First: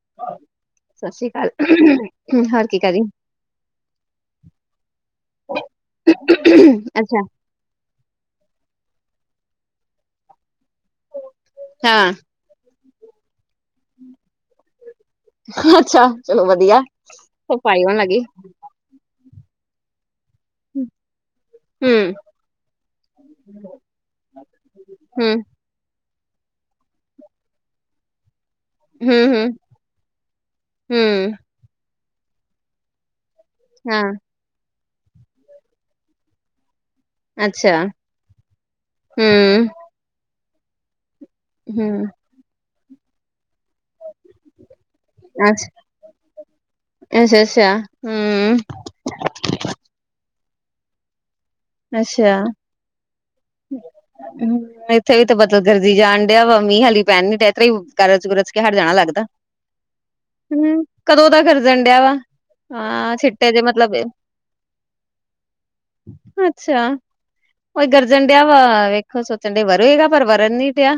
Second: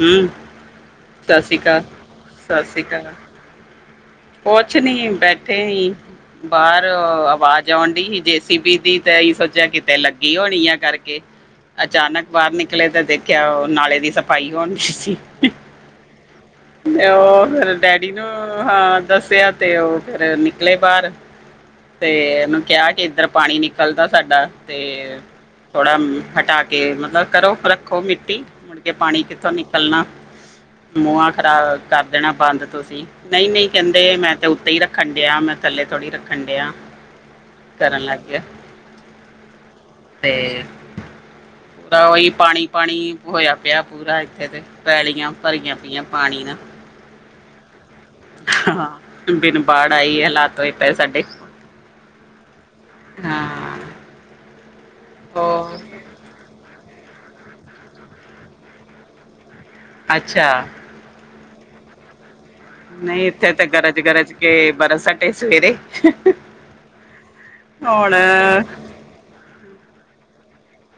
ਹਮ ਸਸੀ ਸਤਿ ਕਾਲ ਸ਼੍ਰੀ ਅਕਾਲ ਹਾ ਕੀ ਕਰ ਰਹੀ। ਕੋਛ ਨੀ ਬੈਠੇ ਇ ਬਾਰ ਅੱਛਾ ਅਵਾਜ਼। [inaudible] [inaudible] ਤੇ ਅਸੀਂ ਸੋਚਿਆ ਕਿਤੇ ਲੱਗੀ ਹੋਣੀ ਏ ਕਰਕੇ। ਹਾਂ ਅਚਾਨਕ ਬਾਹਰ ਨਿਕਲੇ ਤੇ ਦੇਖਿਆ ਓ ਨਾਲੇ ਦੀ ਸਫ਼ਾਈ ਹੋਣਡੀ ਸੀ। ਅੱਛਾ, ਚਲੋ ਵਧੀਆ ਤੇ ਉਹ ਫਿਰ ਸਫ਼ਾਈ ਹੋਣ ਡੈਡੀ ਲੱਗੀ। ਨੂੰ ਹਾਂ, ਦੱਸੇਆ ਤੇ ਓ ਫਿਰ ਨ ਨਿਕਲੇ ਬਾਹਰ ਹੂੰ ਤੇ ਉਨੂੰ ਕਿਆ ਕਿ ਇੱਧਰ ਪਾਣੀ ਨਿਕਲਦਾ ਸਾਡਾ ਤੇ। ਹੂੰ ਥੋੜਾ ਹਟਾ ਕੇ ਮਤਲਬ ਕਰੋ ਰੱਖੋ ਮਿੱਟੀ। ਕੇ ਹੂੰ ਪਾਣੀ ਹੂੰ ਕਿੱਥੋਂ ਨਿਕਲਣਾ ਮੂੰਹਾਂ ਹੂੰ ਖਰਾਬ ਕਰ ਦੇਣਾ ਬੰਦ ਤੁਸੀਂ ਨਈ ਨਈ। ਹਾਂ ਕੇਂਦੇ ਮੈਂ ਤੇ ਉੱਤੇ ਹੀ ਰੱਖਣ ਡਿਆ ਮੈਂ ਥੱਲੇ ਥੋੜ੍ਹੀ ਰੱਖਣ ਡਿਆ। ਅੱਛਾ ਕਰਨ ਲੱਗ ਗਿਆ ਹੂੰ ਤੇ। ਹੂੰ ਪੂਰਾ ਉਹੀ ਪਾਣੀ ਪਾਣੀ ਹੋਇਆ ਪਿਆ ਪੂਰਾ ਇੱਥੇ ਤੇ ਪੈਲੀਆਂ ਅੱਛਾ ਭਰੀਆਂ ਪਈਆਂ। ਪਾਣੀ ਨਾ। ਅੱਛਾ ਅੱਛਾ ਹੂੰ ਹਾਂ, ਬਿਨ ਬਾੜ ਆਈ ਹਲਾਤ ਹੋਏ ਪਏ ਸਾਡੇ। ਅੱਛਾ। ਹਾਂ ਹਮ ਇੱਥੇ ਵੀ ਤਾਂ ਬਦਲ ਉਹ ਗਰਜੀ ਜਾਣ ਡਿਆ ਵਾ ਮੀਂਹ ਹਾਲੀ ਪੈਣ ਨੀ ਡਆ ਗਰਜ ਗੁਰਜ ਕੇ ਹਟ ਜਾਣਾ ਲੱਗਦਾ ਅੱਛਾ ਹੂੰ ਕਦੋਂ ਦਾ ਗਿਰਜਣ ਡਿਆ ਵਾ ਹਾਂ ਨਹੀ ਛਿੱਟੇ ਇਥੇ ਜੇ ਤੇ ਮਤਲਬ ਗਰਜ ਗਰਜ ਕੇ ਬਰਸ ਹਟੇ ਸਵੇਰੇ ਅਛਾ ਉਹ ਹੁਣ ਗਰਜਣ ਡਿਆ ਵਾ ਵੇਖੋ ਸੋਚਣ ਡਿਆ ਵਰੋਏਗਾ ਪਰ ਵਰਨ ਨੀ ਡਿਆ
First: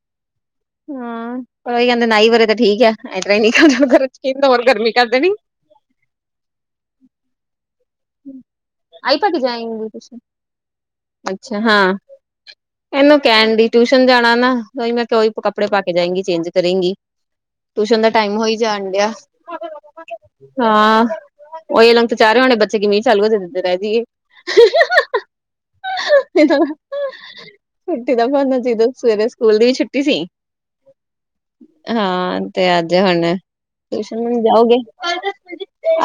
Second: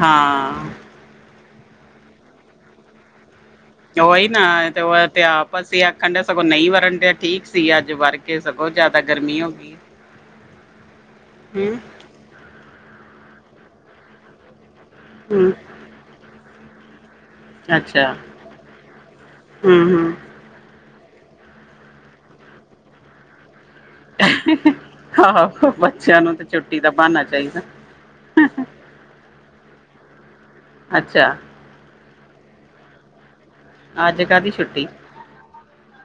ਹਾਂ ਹਾਂ ਪਰ ਉਹੀ ਕਹਿਦੇ ਨਾਈ ਵਰੇ ਤਾਂ ਠੀਕ ਆ। [unintelligible] ਉਹੀ ਨਾ ਤੇ ਉਹ ਕਰ ਤੇ ਦੇਣੀ ਆਪਸ ਹੀ ਆਖਣ ਡ ਸਗੋਂ ਨਹੀ ਵਰਨ ਤੇ ਠੀਕ ਸੀ ਅਜ ਵਰ ਕਿ ਸਗੋ ਜਿਆਦਾ ਆਈ ਗਰਮੀ ਹੋ ਗਈ। [inaudible] ਅਛਾ ਹਮ ਹਾਂ ਇਹਨੂੰ ਕਹਿਣ ਟਿਊਸ਼ਨ ਜਾਣਾ ਨਾ ਉਹੀ ਮੈ ਕਿਉਈ ਹਮ ਕੱਪੜੇ ਪਾ ਕੇ ਜਾਏਗੀ ਚੇਂਜ ਕਰੇਗੀ ਟਊਸ਼ਨ ਦਾ ਅੱਛਾ ਟਾਈਮ ਹੋਈ ਜਾਣ ਡਿਆ। ਹਮ ਹਮ ਹਾਂ ਓਹੀ ਲੰਗ ਤੇ ਚਾਰੇ ਹੋਣੇ ਬੱਚੇ ਮੀਂਹ ਚਾਲੂ ਦੇ ਦਿੰਦੇ ਰਹਿ ਜਈਏ। ਆਹੋ ਬੱਚਿਆਂ ਨੂੰ ਤੇ ਛੁੱਟੀ ਦਾ ਬਹਾਨਾ ਚਾਹੀਦਾ। ਛੁਟੀ ਦਾ ਬਹਾਨਾ ਚਾਹੀਦਾ ਸਵੇਰੇ ਸਕੂਲ ਦੀ ਵੀ ਛੁੱਟੀ ਸੀ। ਅਛਾ ਹਾਂ ਤੇ ਅਜ ਹੁਣ ਟਿਊਸ਼ਨ ਅੱਜ ਵਿ ਕਾਹਦੀ ਜਾਓਗੇ। ਛੁੱਟੀ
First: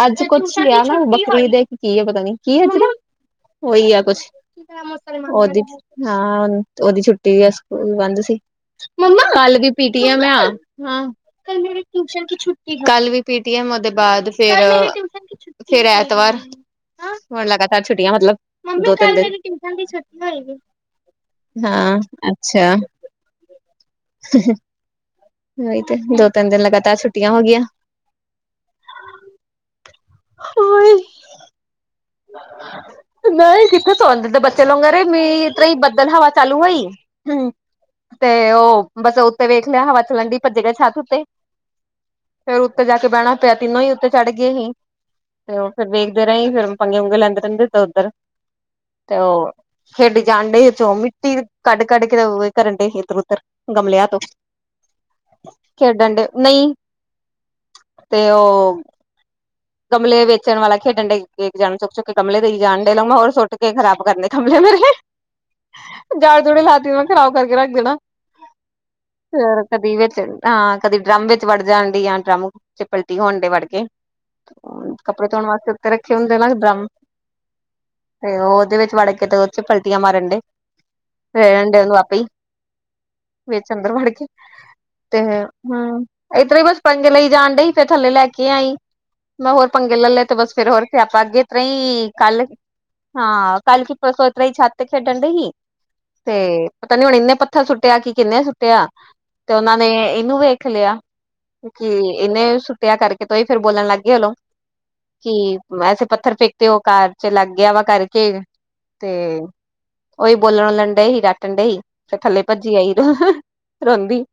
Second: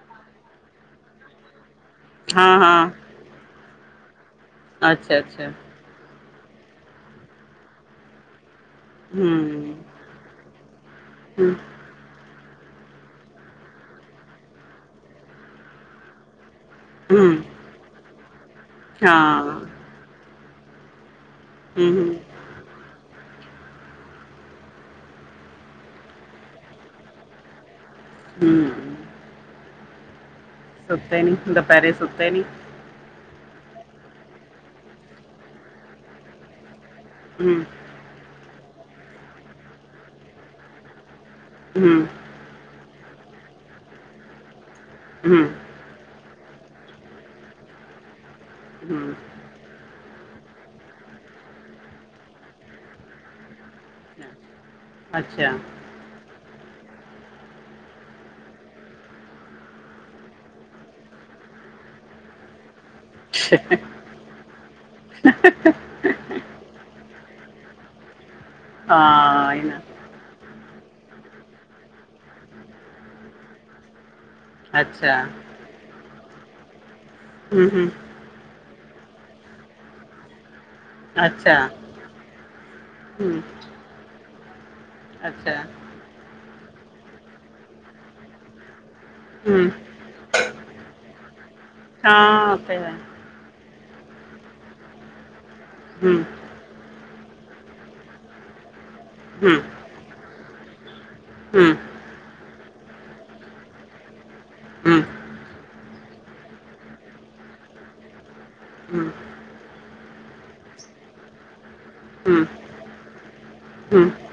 ਅਜ ਕੁਛ ਬੱਖਰੀ ਦੇ ਕੇ ਕੀ ਆ ਪਤਾ ਨੀ ਹਾਂ ਕੀ ਅਜ ਹਾਂ ਉਹੀ ਆ ਕੁਛ ਅੱਛਾ ਅੱਛਾ ਉਹਦੀ ਹਾਂ ਓਦੀ ਛੁਟੀ ਵੀ ਸਕੂਲ ਬੰਦ ਸੀ। ਮੰਮਾ ਕਲ ਵੀ ਹਮ ਪੀਟੀ ਆ ਮੈ [unintelligible] ਛੁਟੀ ਕਲ ਵੀ ਪੀ ਟੀ ਐਮ ਦੇ ਬਾਅਦ ਫੇਰ ਫਿਰ ਐਤਵਾਰ ਹਮ ਹੂਣ ਲਗਾਤਾਰ ਛੁੱਟੀਆਂ ਮਤਲਬ ਦੋ ਤਿੰਨ ਹਾਂ ਦਿਨ ਹਮ ਹਾਂ ਹਮ ਅਛਾ [unintelligible] ਉਹੀ ਤੇ ਦੋ ਤਿੰਨ ਦਿਨ ਲਗਾਤਾਰ ਛੁੱਟੀਆਂ ਹੋ ਗਆਂ। [unintelligible] ਸੁੱਤੇ ਨੀ ਦੁਪਹਿਰੇ ਸੁੱਤੇ ਨੀ ਨਹੀ ਕਿਥੇ ਸੋਦੇ ਬੱਚੇ ਲੋਂਗ ਮੇਰੀ ਤਈ ਬੱਦਲ ਹਵਾ ਚਾਲੂ ਹੋਇ- ਹੂੰ ਤੇ ਉਹ ਬਸ ਉਤੇ ਵੇਖ ਲਿਆ ਹਵਾ ਚਲਣਡੀ ਭਜੇ ਗ ਛਤ ਉਤੇ ਹੂੰ - ਫੇਰ ਉਤੇ ਜਾ ਕੇ ਬਹਿਣਾ ਪਿਆ ਤਿੰਨੋ ਹੀ ਉਤੇ ਚੜ ਗਏ ਸੀ ਹਮ ਤੇ ਉਹ ਫਿਰ ਵੇਖਦੇ ਰਹੇ ਫੇਰ- ਪੰਗੇ ਪੁਗੇ ਲੈਦੇ ਰਹਿਦੇ ਇਧਰ ਉਧਰ ਹਮ ਤੇ ਉਹ ਖੇਡ ਜਾਣ ਡੇ ਚੋ ਮਿੱਟੀ ਕਢ ਕਢ ਕੇ ਕਰਨ ਡੇ ੲਦਰ ਉਦਰ ਗਮਲਿਆਂ ਤੋ ਅੱਛਾ ਖ ਡਣਡੇ ਨਹੀ ਤੇ ਉਹ ਗਮਲੇ ਵੇਚਣ ਵਾਲਾ ਖੇਡਣ ਡੇ ਜਾਣ ਚੁਕ ਚੁੱਕ ਕੇ ਗਮਲੇ ਦੇ ਹੀ ਜਾਣ ਡੇ ਲਾਂ ਮੈ ਹੋਰ ਸੁੱਟ ਕੇ ਖਰਾਬ ਕਰਨੇ- ਗਮਲੇ ਮੇਰੇ ਜਾੜ ਜੜੇ ਲਾਤੀ ਮੈ ਖਰਾਬ ਕਰਕੇ ਰੱਖ ਦੇਣਾ ਹਾਂ ਫੇਰ ਇਹ ਨਾ ਕਦੀ ਵਿਚ ਹਾਂ, ਕਦੀ ਡਰਮ ਵਿਚ ਵੜ ਜਾਣਦਿਆਂ ਡਰਮ ਚ ਪਲਟੀ ਹੋਣ ਦੇ ਵੜਕੇ ਅੱਛਾ ਕੱਪੜੇ ਧੋਣ ਵਾਸਤੇ ਉਤੇ ਰਖੇ ਹੁੰਦੇ ਨਾ ਡਰਮ ਹੂੰ -ਹੂੰ ਫੇਰ ਉਹਦੇ ਵਿਚ ਵੜ ਕੇ ਤੇ ਓਚ ਪਲਟੀਆਂ ਮਾਰਨ ਦੇ ਰਹਿਣ ਦ ਨੂੰ ਆਪੇ ਵਿਚ ਅੰਦਰ ਵੜ ਕੇ ਤੇ ਹੂੰ ਏਤਰਾਈ ਹੀ ਬਸ ਪੰਗੇ ਲਈ ਜਾਣ ਦਈ ਫੇਰ ਥੱਲੇ ਲੈ ਕੇ ਆਈਂ। ਮੈ ਹੋਰ ਪੰਗੇ ਲੈ ਲੈ ਤੇ ਬਸ ਫੇਰ ਹੋਰ- ਸੇਆਪਾ ਅਗੇ ਏਤਰਾਈਂ ਈ ਕੱਲ ਹਾਂ, ਕੱਲ ਕੇ ਪਰਸੋਂ ਏਤਰਾ ਈ ਛੱਤ ਖੇਡਣ ਦ‌ਈ ਹੂੰ ਤੇ ਪਤਾ ਨੀ ਹੁਣ ਇਨੇ ਪੱਥਰ ਸੁੱਟਿਆ ਕੇ ਕਿੰਨੇ ਸੁੱਟਿਆ ਤੇ ਉਹਨਾਂ ਨੇ ਇਹਨੂੰ ਵੇਖ ਲਿਆ ਕਿ ਇਹਨੇ ਸੁੱਟਿਆ ਕਰਕੇ ਤੋਂ ਹੀ ਫੇਿਰ ਬੋਲਣ ਲੱਗ ਗਏ ਉਹਨੂੰ ਕਿ ਵੈਸੇ ਪੱਥਰ ਫੇਕ ਤੇ ਉਹ ਕਾਰ ਚ ਲੱਗ ਗਿਆ ਵਾ ਕਰਕੇ ਤੇ ਉਹੀ ਬੋਲਣ ਵਲਣ ਡਏ ਸੀ ਡੱਟਣ ਡੇ ਸੀ ਫਿਰ ਥੱਲੇ ਭੱਜੀ ਆਈ ਰੋਂਦੀ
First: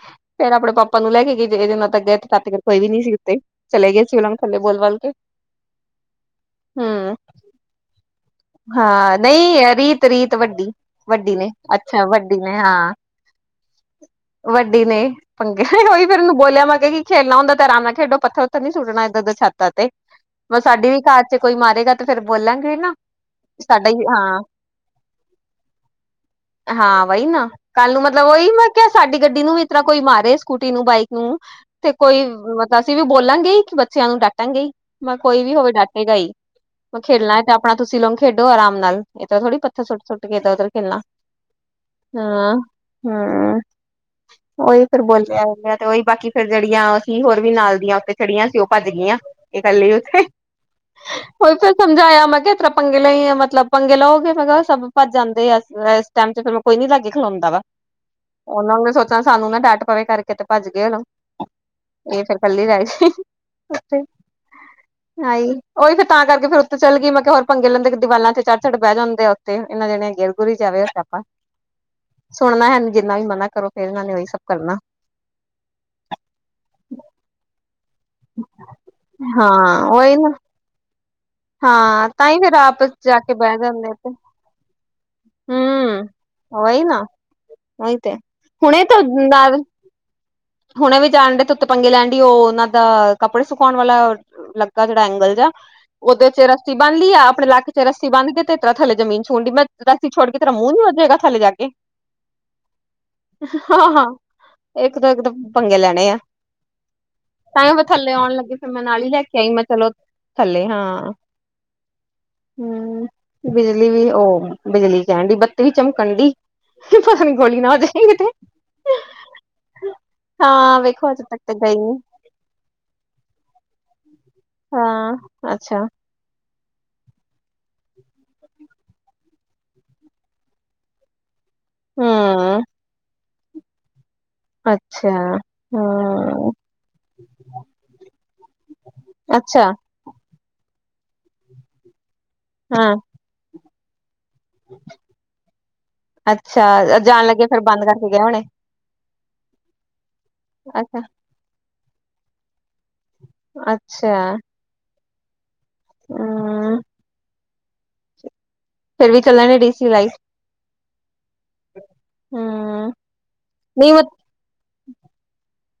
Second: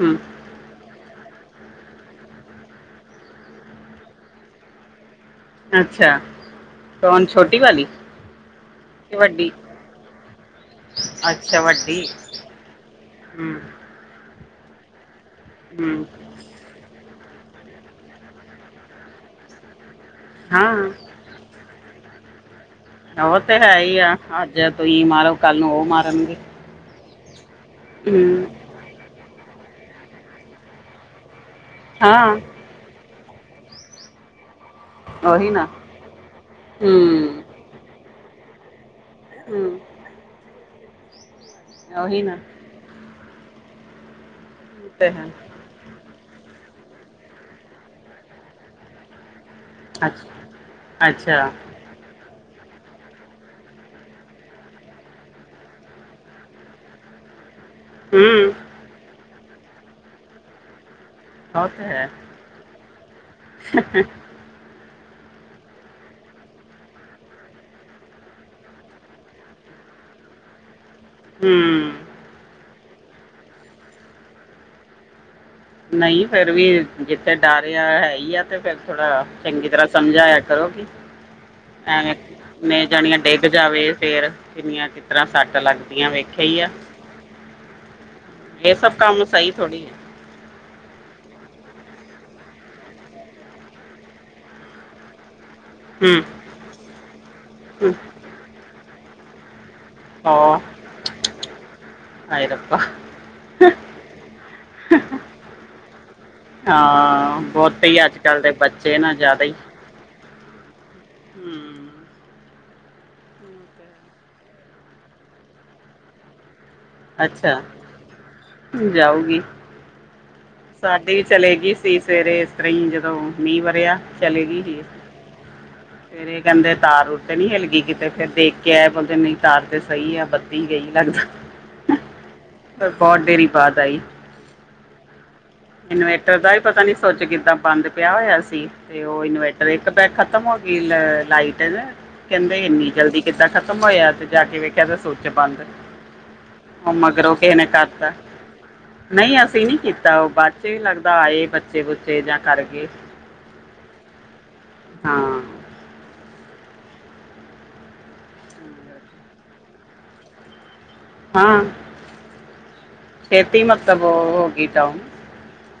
ਹੂੰ ਫੇਰ ਆਪਣੇ ਪਾਪਾ ਨੂੰ ਲੈ ਕੇੇ ਇਹਦੇ ਨਾਲ ਤਾਂ ਗਿਆੱਤਗਰ ਕੋਈ ਵੀ ਨੀ ਸੀ ਉੱਤੇ ਚਲੇ ਗਏ ਸੀ। ਉਹਨਾਂ ਨੂੰ ਥੈਲੇ ਬੋਲ-ਬੋਲ ਕੇ ਅੱਛਾ ਹੂੰ ਕੌਣ ਛੋਟੀ ਵਾਲੀ ਹਾਂ, ਨਹੀਂ ਰੀਤ, ਰੀਤ ਵੱਡੀ ਵੱਡੀ ਨੇ ਅੱਛਾ, ਵੱਡੀ ਨੇ ਹਾਂ ਹੂੰ ਵੱਡੀ ਨੇ ਪੰਗੇ ਹੂੰ ਹੋਈ ਫੇਰ ਏਨੂੰ ਬੋਲਿਆ ਵਾ ਕੇ ਕੀ ਖੇਲਣਾ ਹੁੰਦਾ ਤੇ ਆਰਾਮ ਨਾਲ ਖੇਡੋ ਪੱਥਰ ਉੱਤੇ ਨੀ ਸੁਟਣਾ ਏਦਰ ਦੇ ਛੱਤਾਂ ਤੇ ਮ ਹਾਂ ਸਾਡੀ ਵੀ ਘ ਤੇ ਕੋਈ ਮਾਰੇਗਾ। ਤੇ ਫੇਰ ਬੋਲਾਂਗੇ ਨਾ ਉਹ ਤੇ ਹੈ ਸਾਡਾ ਈ ਹੀ ਆ ਹਾਂ ਅੱਜ ਤੁਸੀਂ ਮਾਰੋ ਕੱਲ ਨੂੰ ਓ ਮਾਰਨਗੇ ਹਾਂ, ਵਹੀ ਨਾ ਕੱਲ ਨੂੰ ਮਤਲਬ ਉਹੀ ਹੂੰ ਮੈਂ ਕਿਆ ਸਾਡੀ ਗੱਡੀ ਨੂੰ ਵੀ ਇਸ ਤਰ੍ਹਾਂ ਕੋਈ ਮਾਰੇ ਸਕੂਟੀ ਨੂੰ ਬਾਈਕ ਨੂੰ ਤੇ ਕੋਈ ਹਾਂ ਮਤਲਬ ਤਾਂ ਅਸੀਂ ਵੀ ਬੋਲਾਂਗੇ ਕਿ ਬੱਚਿਆਂ ਨੂੰ ਡਾਂਟਾਗੇਈ ਮੈਂ ਕੋਈ ਉਹੀ ਵੀ ਨਾ ਹੋਵੇ ਡਾਟੇਗਾ ਹੀ ਮੈਂ ਖੇਡਣਾ ਹੂੰ ਤਾਂ ਆਪਣਾ ਤੁਸੀਂ ਲੋੋਂ ਖੇਡੋ ਆਰਾਮ ਨਾਲ ਇਦਾਂ ਥੋੜੀ ਹੂੰ ਪੱਥਰ ਸੁਟ, ਸੁਟ ਕੇ ਇਧਰ -ਉਧਰ ਖੇਲਣਾ ਉਹੀ ਨਾ ਹੂੰ ਹੂੰ ਉਹੀ ਉਹ ਫਿਰ ਤੇ ਹੈ ਬੋਲਿਆ ਤੇ ਉਈ ਬਾਕੀ ਫਿਰ ਜਿਹੜੀਆਂ ਅਸੀ ਹੋਰ ਵੀ ਨਾਲ ਦੀਆਂ ਉੱਥੇ ਚੜੀਆਂ ਸੀ। ਉਹ ਭੱਜ ਗਈਆਂ। ਇਹ ਕਲੀ ਉਥੇ ਅੱਛਾ ਅੱਛਾ ਉਈ ਫਿਰ ਸਮਝਾਇਆ ਮੈਂ ਕਿਹਾ ਤਰ੍ਹਾਂ ਪੰਗੇ ਲ ਮਤਲਬ ਪੰੰਗੇ ਲਓਗੇ। ਮੈਂ ਕਿਹਾ-ਸਭ ਭੱਜ ਜਾਂਦੇ ਆ ਏਸ ਟਾਈਮ ਤੇ ਫਿਰ ਮੈਂ ਕੋਈ ਨੀ ਲਾਗੇ ਖਲਉਂਦਾ ਵਾ ਹੂੰ ਉਹਨਾਂ ਨੂੰ ਸੋਚਾ ਸਾਨੂੰ ਨਾ ਡੱਟ ਪਵੇ ਕਰਕੇ ਤੇ ਭੱਜ ਗਏ ਆ ਨਾ ਉਹ ਤੇ ਹੈ ਏ ਫੇਰ ਕੱਲੀ ਦਾਈ ਸੀ ਉਥੇ ਨਾ ਹੀ ਉਈ ਫਿਰ ਤਾਂ ਕਰਕੇ਼ ਫਿਰ ਉਤੇ ਚੱਲ ਗਈ‌। ਮੈਂ ਕਿਹਾ-ਹੋਰ ਪੰੰਗੇ ਲਿੰਦੇ ਦੀਵਾਲਾਂ ਤੇ ਚੜ, ਚੜ ਬਹਿ ਜਾਂਦੇ ਆ ਤੇ ਇਨੇ ਜਣੇ ਗਿਰ- ਗੁੂਰ‌ਈ ਜਾਵੇ ਸਿਆਪਾ ਹੂੰ ਸੁਣਨਾ ਹੈਂਨੀ ਜਿੰਨਾ ਵੀ ਮਨਾ ਕਰੋ ਫੇਰ ਇਨਾਂ ਨੇ ਉਹੀ ਸਭ ਕਰਨਾ ਨ‌ਈ ਫੇਰ ਵੀ ਜਿੱਥੇ ਡਰਯਾ ਹੈ ਹੀ ਆ ਤੇ ਫੇਰ ਥੋੜਾ ਹਾਂ ਚੰਗੀ ਤਰ੍ਹਾਂ ਉਹੀ ਨਾ ਸਮਝਾਇਆ ਕਰੋ ਵੀ ਹਾਂ ਤਾਂ ਹੀ ਫੇਰ ਐਵੇਂ-ਮੈਂ ਆਪਸ ਜਾ ਜਾਣੀਆਂ ਕੇ ਡਿੱਗ ਬਹਿ ਜਾਵੇ ਜਾਂਦੇ ਤੇ ਫੇਰ ਕਿੰਨੀਆਂ ਕਿਸ ਤਰ੍ਹਾਂ ਸੱਟ ਲੱਗਦੀਆਂ ਵੇਖ ਉਹਹੀ ਨਾ ਉਹਹੀ ਤੇ ਇਹ ਹੁਣੇ ਸਭ ਤਾਂ ਕੰਮ ਸਹੀ ਥੋੜੀ ਹੈ ਹੁਣੇ ਵੀ ਜਾਣ ਡ ਤ ਉੱਤ ਪੰੰਗੇ ਲੈਣ ਡਈ ਉਹ ਉਹਨਾਂ ਦਾ ਕੱਪੜੇ ਸੁਕਾਉਣ ਵਾਲਾ ਲੱਗਾ ਜਿੜਾ ਐਂਗਲ ਜਹਾ ਹੂੰ ਉਹਦੇ ਚ ਰੱਸੀ ਬਣ ਲਈਆ। ਆਪਣੇ ਲਕ ਚ ਹੂੰ ਰੱਸੀ ਬਣ ਕੇ ਤੇ ਏਤਰਾ ਥੱਲੇਮੀਨ ਛਣਡੀ ਮੈਂ ਰੱਸੀ ਛੋਡ ਕੇ ਤੇਰਾ ਹਾਂ ਮੂੰਹ ਨੀੱ ਵਏਗਾ, ਥੱਲੇ ਜਾ ਕੇ ਹਾਏ ਰੱਬਾ ਹਾਂ, ਹਾਂ ਇੱਕ ਦ ਇੱਕਦਮ ਪੰੰਗੇ ਲੈਣੇ ਆ ਹਾਂ ਤਾਂ ਹੀ ਮੈਂ ਬਹੁਤ ਥੱਲੇ ਅੱਜ ਆਉਣ ਕੱਲ ਦੇ ਲੱਗੀ ਫਿਰ ਮੈਂ ਬੱਚੇ ਨਾਲ ਹੀ ਨਾ ਲੈ ਕੇ ਆਈ ਮੈਂ ਚਲੋ ਥਲੇ ਹਾਂ। ਹੂ ਹੂ, ਬਿਜਲੀ ਵੀ ਉਹ ਬਿਜਲੀ ਕਹਿਣ ਡੀ, ਬੱਤੀ ਵੀ ਚਮਕਣ ਡਈ ਹੂ ਹੂ ਗੋਲੀ ਅੱਛਾ ਨਾ ਹੋ ਜਾਈਂ ਕਿਥੇ ਜਾਊਗੀ ਹਾਂ ਵੇਖੋ ਸਾਡੀ ਵੀ ਅਜੇ ਤੱਕ ਚਲੇ ਤਾਂ ਗੀ ਗਈ ਸੀ ਨੀ ਸਵੇਰੇ ਜਦੋਂ ਮੀਂਹ ਵਰਿਆ ਚਲੇ ਗਈ ਸੀ ਹਾਂ ਅੱਛਾ ਫੇਰ ਇਹ ਕਹਿੰਦੇ ਤਾਰ ਉ ਤੇ ਨੀ ਹਿਲ ਗਈ ਕਿਤੇ, ਫੇਰ ਦੇਖ ਕੇ ਆਏ ਬੋਲਦੇ ਨਹੀਂ ਤਾਰ ਤੇ ਸਹੀ ਆ ਬੱਤੀ ਗਈ ਲੱਗਦਾ ਹੂ ਫਿਰ ਬਹੁਤ ਦੇਰੀ ਬਾਦ ਆਈ ਅੱਛਾ। ਇਨਵੇਟਰ ਹੂੰ ਦਾ ਵੀ ਪਤਾ ਨੀ ਸਵਿਚ ਕਿੱਦਾਂ ਬੰਦ ਪਯਾ ਹੋਇਆ ਸੀ ਤੇ ਉਹ ਇਨਵੇਟਰ ਅੱਛਾ ਇੱਕ ਤੇ ਖਤਮ ਹੋ ਗਈ ਲਾਈਟ ਨ, ਕਹਿੰਦੇ ਇੰਨੀ ਹਾਂ ਜਲਦੀ ਕਿੱਦਾਂ ਖਤਮ ਹੋਇਆ ਤੇ ਜਾ ਕੇ ਵੇਖਿਆ ਤੇ ਸਵਿਚ ਬੰਦ ਉਹ ਅੱਛਾ ਜਾਣ ਮਗਰੋਂ ਲੱਗੇ ਕਿਸੇ ਫੇਰ ਨੇ ਬੰਦ ਕਰਕੇ ਕਰਤਾ ਗਏ ਹੋੁਣੇ ਨਹੀਂ ਅਸੀਂ ਨੀ ਕੀਤਾ ਉਹ ਬਾਅਦ ਚ ਵੀ ਅੱਛਾ ਲੱਗਦਾ ਆਏ ਬੱਚੇ ਬੁੱਚੇ ਜਾਂ ਕਰ ਗਏ ਅੱਛਾ ਹਾਂ ਹਾਂ ਹੁੰ [unintelligible] ਫੇਰ ਵੀ ਕਲੇਯਾ ਨੇ ਡੀ ਸੀ ਲਾਈਟ ਹਾਂ ਹੂੰ ਛੇਤੀ ਨਹੀਂ ਮਤਲਬ ਹੋਗੀ ਡਾਊਨ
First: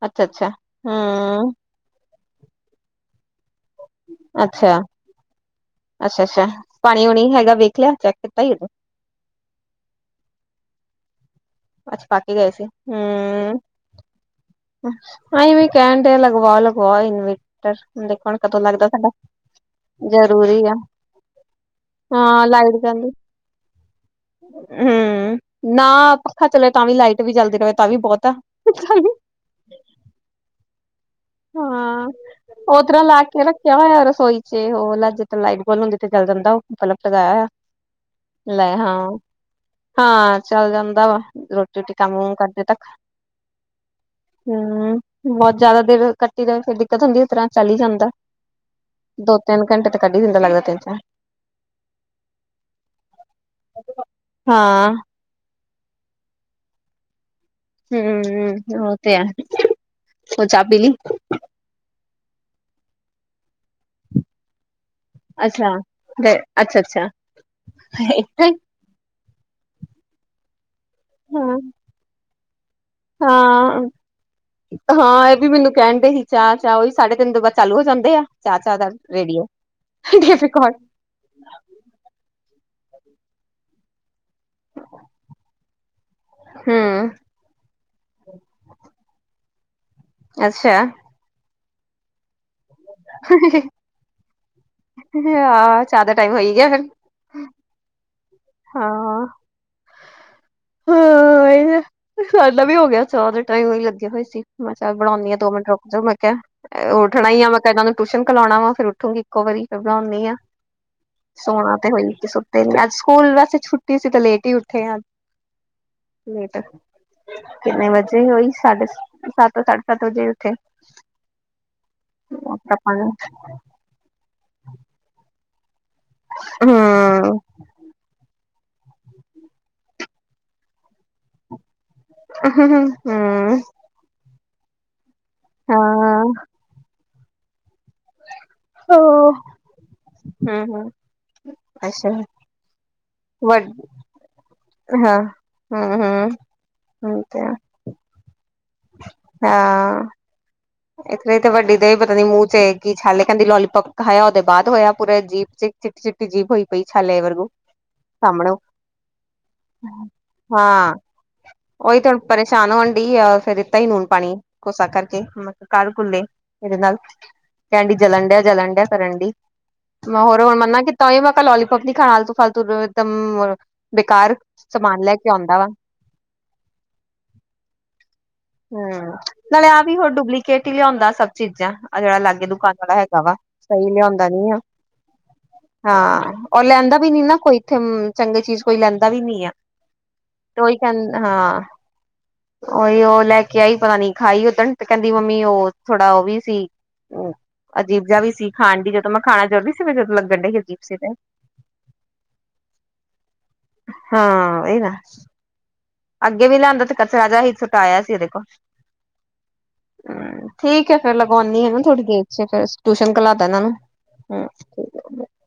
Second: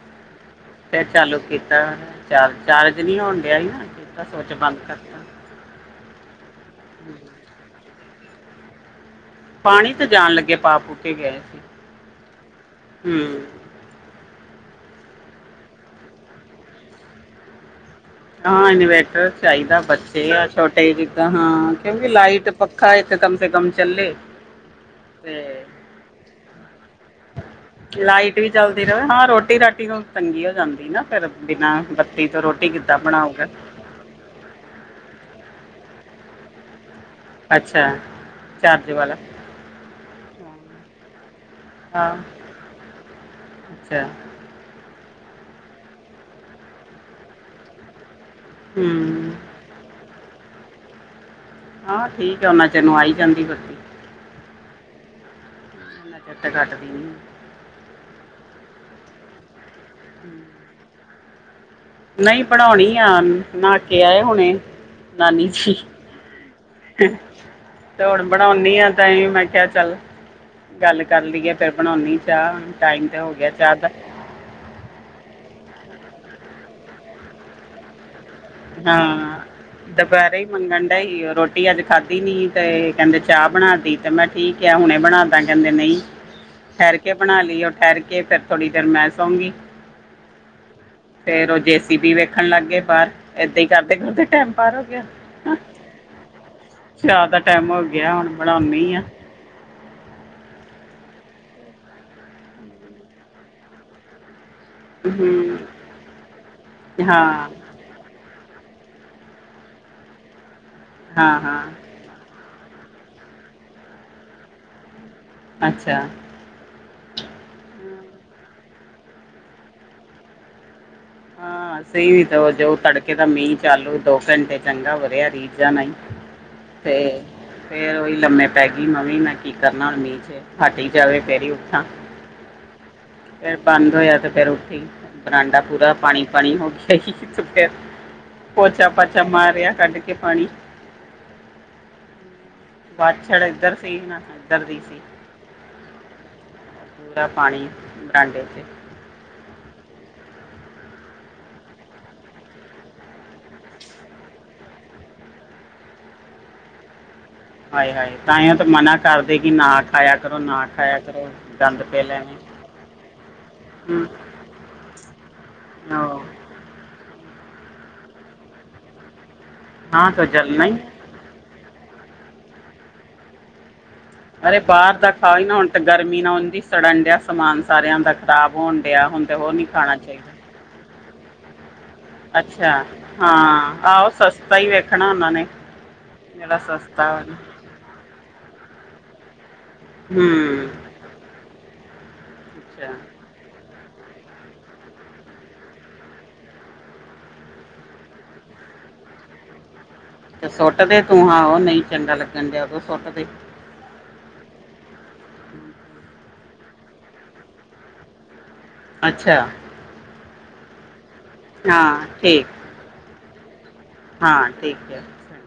ਅੱਛਾ ਅੱਛਾ ਫਿਰ ਚਾਲੂ ਹੂੰ ਕੀਤਾ ਚਾਰਜ ਚਾਰਜ ਨੀ ਹੋਣ ਡਿਆ ਸੀ ਨਾ, ਕੀਤਾ ਸਵਿਚ ਬੰਦ ਅੱਛਾ ਕਰਕੇ ਅੱਛਾ ਅੱਛਾ ਪਾਣੀ ਵਾਣੀ ਹੈਗਾ ਵੇਖ ਲਿਆ, ਚੈੱਕ ਕੀਤਾ ਹੀ ਪਾਣੀ ਤੇ ਜਾਣ ਲੱਗੇ ਪਾ ਪੁੂ ਕੇ ਗਏ ਸੀ ਅੱਛ ਪਾਕੇ ਗਏ ਸੀ ਹੂ ਹੂੰ ਹੈ ਏ ਵੇਂ ਕਹਿੰਣ ਡੇ ਐ, ਲਗਵਾ ਲਗਵਾਓ ਇਨਵੇਟਰ ਦੇਖੋ ਹੁਣ ਕਦੋਂ ਹਾਂ ਲੱਗਦਾ ਸਾਡਾ ਇਨਵੇਟਰ ਚਾਹੀਦਾ, ਬੱਚੇ ਆ ਛੋਟੇ ਜਿੱਦਾਂ ਹਾਂ ਕਿਉਂਕਿ ਹਾਂ ਲਾਈਟ ਪੱਖਾ ਏਹ ਤੇ ਕੰਮ ਸੇ ਕੰਮ ਚੱਲੇ ਹੂ ਤੇ ਨਾ ਪੱਖਾ ਚਲੇ, ਤਾਂ ਵੀ ਲਾਈਟ ਵੀ ਚਲਦੀ ਰਹੇ ਤਾਂ ਵੀ ਬਹੁਤ ਐ ਲਾਈਟ ਵੀ ਚੱਲਦੀ ਰਹੇ ਹਾਂ ਰੋਟੀ ਰਾਟੀ ਤੋਂ ਤੰਗੀ ਹੋ ਜਾਂਦੀ ਨਾ, ਫਿਰ ਬਿਨਾਂ ਹਾਂ ਬੱਤੀ ਤੋਂ ਰੋਟੀ ਉਹ ਕਿੱਦਾਂ ਤਰ੍ਹਾਂ ਲਾ ਕੇ ਬਣਾਉਗਾ ਰੱਖਿਆ ਹੋਇਆ ਰਸੋਈ ਚ ਉਹ ਜਿੱ ਤ ਲਾਈਟ ਗੋਲ ਹੁੰਦੀ ਤੇ ਜਲ ਜਾਂਦਾ, ਔ ਵਾਲਾ ਬਲਬ ਲਗਾਇਆ ਹੋਇਆ ਅੱਛਾ ਲੈ ਚਾਰਜ ਹਾਂ ਵਾਲਾ ਹਾਂ ਚੱਲ ਜਾਂਦਾ ਵਾ ਰੋਟੀ ਰੋਟੀ ਹਾਂ ਕੰਮ ਕੁਮ ਕਰਦੇ ਤੱਕ ਅੱਛਾ ਹੂ ਬਹੁਤ ਜ਼ਿਆਦਾ ਦੇਰ ਕੱਟੀ ਦਾ, ਫਿਰ ਦਿੱਕਤ ਹੁੰਦੀ ਉਸ ਤਰ੍ਹਾਂ ਚੱਲ ਹੀ ਜਾਂਦਾ ਹੂ ਦੋ ਤਿੰਨ ਘੰਟੇ ਤੇ ਕੱਢੀ ਦਿੰਦਾ ਲੱਗਦਾ ਤਿੰਨ ਚਾਰ ਹਾਂ ਠੀਕ ਐ, ਉਹਨਾ ਚਿਰ ਨੂੰ ਆਈ ਜਾਂਦੀ ਬਤੀ ਹਾਂ ਇੰਨਾ ਚਿਰ ਤੇ ਕੱਟਦੀ ਨਹੀਂ ਹੂ, ਓ ਤੇ ਹੈ, ਹੋਰ ਚਾਹ ਪੀਲੀ? ਨਹੀਂ ਬਨਾਉਣੀ ਆ, ਨਾ ਕੇ ਆਏ ਹੁਣੇ। ਨਾ ਨੀ ਸੀ। ਅੱਛਾ ਡ ਅੱਛਾ ਅੱਛਾ ਤੇ, ਤੇ ਹਾਂ ਬਣਾਉਨੀ ਆ ਤਾਂਂ ਮੈਂ ਕਿਹਾ ਚੱਲ, ਗੱਲ ਕਰ ਲਈਏ, ਫਿਰ ਬਣਾਉਨੀ ਚਾਹ, ਟਾਈਮ ਤੇ ਹੋ ਗਿਆ ਚਾਹ ਦਾ। ਹਾਂ ਹਾਂ, ਇਹ ਵੀ ਮੈਨੂੰ ਕਹਿਣ ਡਏ ਹੀ, ਚਾਅ-ਚਾਅ ਉਹੀ ਸਾਢੇ ਤਿੰਨ ਤੋਂ ਬਾਦ ਚਾਲੂ ਹੋ ਜਾਂਦੇ ਆ। ਚਾਅ, ਚਾਅ ਦਾ ਰੇਡੀਓ। ਕਿੰ ਰੋਟੀ ਅੱਜ ਖਾਧੀ ਨੀ, ਤੇ ਕਹਿੰਦੇ ਚਾਆ ਬਣਾ ਦੀ ਤੇ ਮੈਂ ਠੀਕ ਆ, ਹੁਣੇ ਬਣਾਦਾ, ਕਹਿੰਦੇ ਨਹੀਂ। ਠਹਿਰ ਹਮ ਕੇ ਬਣਾ ਲਈ, ਉਹ ਠਹਿਰ ਕੇ, ਫੇਰ ਥੋੜ੍ਹੀ ਦੇਰ ਮੈਂ ਸੌਗੀ। ਅੱਛਾ! ਫੇਰ ਓ ਜੇ-ਸੀ-ਬੀ ਵੇਖਣ ਲੱਗ ਗਏ ਬਾਰ। ਏਦਾਂ ਹੀ ਕਰਦੇ, ਕਰਦੇ ਟੈਮ ਪਾਰ ਹੋ ਗਿਆ। ਹਾਂ ਚਾਹ ਦਾ ਟਾਈਮ ਹੋਈ ਗਿਆ ਫਿਰ ਚਾਰ ਦਾ ਟਾਈਮ ਹੋ ਗਿਆ ਹੁਣ। ਬਣਾਉਣੀ ਆ ਹਾਂ। ਹਾਂ ਇਹ ਸਾਡਾ ਵੀ ਹੋ ਗਿਆ, ਚਾਅ ਦੇ ਟਾਈਮ ਓਹੀ ਲਗੇ ਹੋਏ ਸੀ। ਮੈਂ ਚੱਲ ਬਣਾਨੀ ਆ ਦੋ ਮਿੰਟ ਰੁਕ ਜਾਓ, ਮੈਂ ਕਿਹਾ ਉੱਠਣਾ ਆ ਮੈਂ ਕਿਹਾ ਇਹਨਾਂ ਨੂੰ। ਟਿਊਸ਼ਨ ਘਲਾਉਣਾ ਵਾਂ, ਫੇਰ ਉੱਠੂੰਗੀ ਇੱਕੋ ਵਾਰੀ, ਫਿਰ ਬਣਾਉਂਨੀ ਆ, ਸੋਣਾ ਤੇ ਹੋਈ ਤੇ ਅੱਜ ਸਕੂਲ ਵੈਸੇ ਛੁੱਟੀ ਸੀ ਤੇ ਲੇਟ ਹੀ ਉੱਠੇ ਹਾਂ ਅੱ ਅੱਛਾ। ਲੇਟ। ਕਿੰਨੇ ਵਜੇ ਹੋਈ, ਸਾਡੇ ਸੱਤ - ਸਾਢੇ ਸੱਤ ਵਜੇ ਉਠੇ। ਹਾਂ, ਸਹੀ ਵੀ ਤਾਂ ਜੋ ਪਾਪਾ ਨੇ ਤੜਕੇ ਦਾ ਮੀਂਹ ਚਾਲੂ, ਦੋ ਘੰਟੇ ਚੰਗਾ ਵਰਿਆ ਰੀਜਾ ਨਾ ਹੀ। ਹੂੰ ਤੇ ਫੇਰ ਉਹੀ ਲੰਮੇ ਪੈ ਗਈ ਮੈਂ ਵੀ। ਮੈਂ ਕੀ ਕਰਨਾ ਹੁਨ ਮੀਂਹ ਚ ਹੱਟ ਹੀ ਜਾਵੇ ਫੇਰ ਹੀ ਉੱਠਾਂ। ਹੂੰ ਫੇਰ ਬੰਦ ਹੋਇਆ ਤੇ ਫੇਰ ਉੱਠੀ। ਬਰਾਂਡਾ ਪੂਰਾ ਹਾਂ ਪਾਣੀ -ਪਾਣੀ ਹੋ ਗਿਆ ਸੀ ਪੋਚਾ ਪਾਚਾ ਹੂੰ ਮਾਰਿਆ ਕੱਢ ਕੇ ਪਾਣੀ। ਹੂੰ ਅੱਛਾ ਵਾਸ਼ਰ ਵ ਇੱਧਰ ਸੀ ਏਧਰ ਦੀ ਸੀ, ਹਾਂ ਹੂੰ ਹੂੰ ਪੂਰਾ ਤੇ ਪਾਣੀ ਬਰਾਂਡੇ 'ਚ ਹਾਂ। ਇੱਕ ਤੇ ਵੱਡੀ ਦੇ ਹੀ ਪਤਾ ਨੀ ਮੂੰਹ 'ਚ ਛਾਲੇ, ਕਹਿੰਦੀ ਲੋਲੀਪੋਪ ਖਾਇਆ ਉਹਦੇ ਬਾਅਦ ਹੋਇਆ ਪੂਰੇ ਜੀਬ 'ਚ ਚਿੱਟੀ, ਚਿੱਟੀ ਜੀਬ ਹੋਈ ਪਈ ਛਾਲਿਆਂ ਵਰਗੂ। ਹਾਏ ਹਾਏ ਤਾਂਹੀ ਸਾਹਮਣੇ ਉਹ ਤਾਂ ਮਨਾ ਕਰਦੇ ਕਿ ਨਾ ਖਾਇਆ ਕਰੋ, ਨਾ ਹਾਂ ਖਾਇਆ ਕਰੋ ਗੰਦ ਉਹੀ ਪੈ ਤਾ ਹੁਣ ਲੈਣੇ ਪਰੇਸ਼ਾਨ ਹੋਣ ਡਈ ਆ, ਫੇਰ ਦਿੱਤਾ ਹੀ ਨੂਨ ਹੂੰ ਪਾਣੀ ਕੋਸਾ ਕਰਕੇ ਮਤਲਬ ਕਰ ਕੁੱਲੇ ਉਹ, ਏਦੇ ਨਾਲ, ਕਹਿਣ ਡਈ ਜਲਣ ਡਿਆ, ਜਲਣ ਡਿਆ ਕਰਨ ਡਈ। ਹਾਂ ਮੈਂ ਤਾਂ ਹੋਰ ਹੁਣ ਜਲਣਾ ਹੀ ਮਨਾ ਕੀਤਾ ਓਹੀ ਮੈਂ ਕਿਹਾ ਲੋਲੀਪੋਪ ਨੀ ਖਾਣਾ ਆਲਤੂ- ਫਾਲਤੂ ਅਰੇ ਬਾਹਰ ਦਾ ਖਾਓ ਹੀ ਨਾ, ਹੁਣ ਤੇ ਗਰਮੀ ਨਾ ਉਂਝ ਹੀ ਸੜਨ ਡਿਆ ਸਮਾਨ ਸਾਰਿਆਂ ਦਾ, ਖਰਾਬ ਹੋਣ ਡਿਆ ਹੁਣ ਤੇ ਹੋਰ ਨੀ ਆ ਵੀ ਹੋਰ ਡੁਪਲੀਕੇਟ ਹੀ ਲਿਆਉਂਦਾ ਸਭ ਚੀਜ਼ਾਂ। ਆਹ ਜਿੜਾ ਲਾਗੇ ਅੱਛਾ ਦੁਕਾਨ ਵਾਲਾ ਹੈਗਾ ਵਾ, ਹਾਂ ਸਹੀ ਆਹੋ ਲਿਆਉਂਦਾ ਨੀ ਆ। ਸਸਤਾ ਹੀ ਵੇਖਣਾ ਉਹਨਾਂ ਨੇ ਹਾਂ, ਜਿਹੜਾ ਔਰ ਲੈਂਦਾ ਵੀ ਸਸਤਾ ਨੀ ਵਾਲਾ ਨਾ ਕੋਈ ਇੱਥੇ, ਚੰਗੀ ਚੀਜ਼ ਕੋਈ ਲੈਂਦਾ ਵੀ ਨੀ ਆ। ਹਮ। ਕਹਿਨ ਹਾਂ, ਉਹੀਓ ਲੈ ਕੇ ਆਈ ਪਤਾ ਨੀ ਖਾਈ ਉ ਦੀ ਮੰਮੀ ਉਹ ਥੋੜਾ ਉਹ ਵੀ ਸੀ ਹੂ ਅਜੀਬ ਜਿਆ ਵੀ ਸੀ, ਖਾਣ ਦੀ ਜਦੋਂ ਮੈਂ ਖਾਣਾ ਜ਼ਰੂਰੀ ਸੀ ਮੈਂ ਜਦੋਂ ਲੱ ਤੇ ਸੁੱਟਦੇ ਤੂੰ ਆਹੋ, ਨਹੀਂ ਚੰਗਾ ਲੱਗਣ ਡਿਆ ਉਦੋਂ ਸੁੱਟਦੇ। ਹਾਂ ਇਹ ਤਾਂ ਹੈ। ਅੱਗੇ ਵੀ ਲਿਆਂਦਾ ਤੇ ਕਚਰਾ ਜਾ ਸੀ ਸੁੱਟਾ ਆਇਆ ਸੀ ਇਹਦੇ ਕੋਲ ਅੱਛਾ। [unintelligible] ਠੀਕ ਹੈ ਫੇਰ ਲਗਾਉਂਦੀ ਆ ਥੋੜੀ ਹਾਂ ਦੇਰ ਚ ਠੀਕ ਫੇਰ ਟਿਊਸ਼ਨ [unintelligible] ਇਹਨਾ ਨੂੰ ਹਾਂ ਠੀਕ ਹੈ। ਹੈ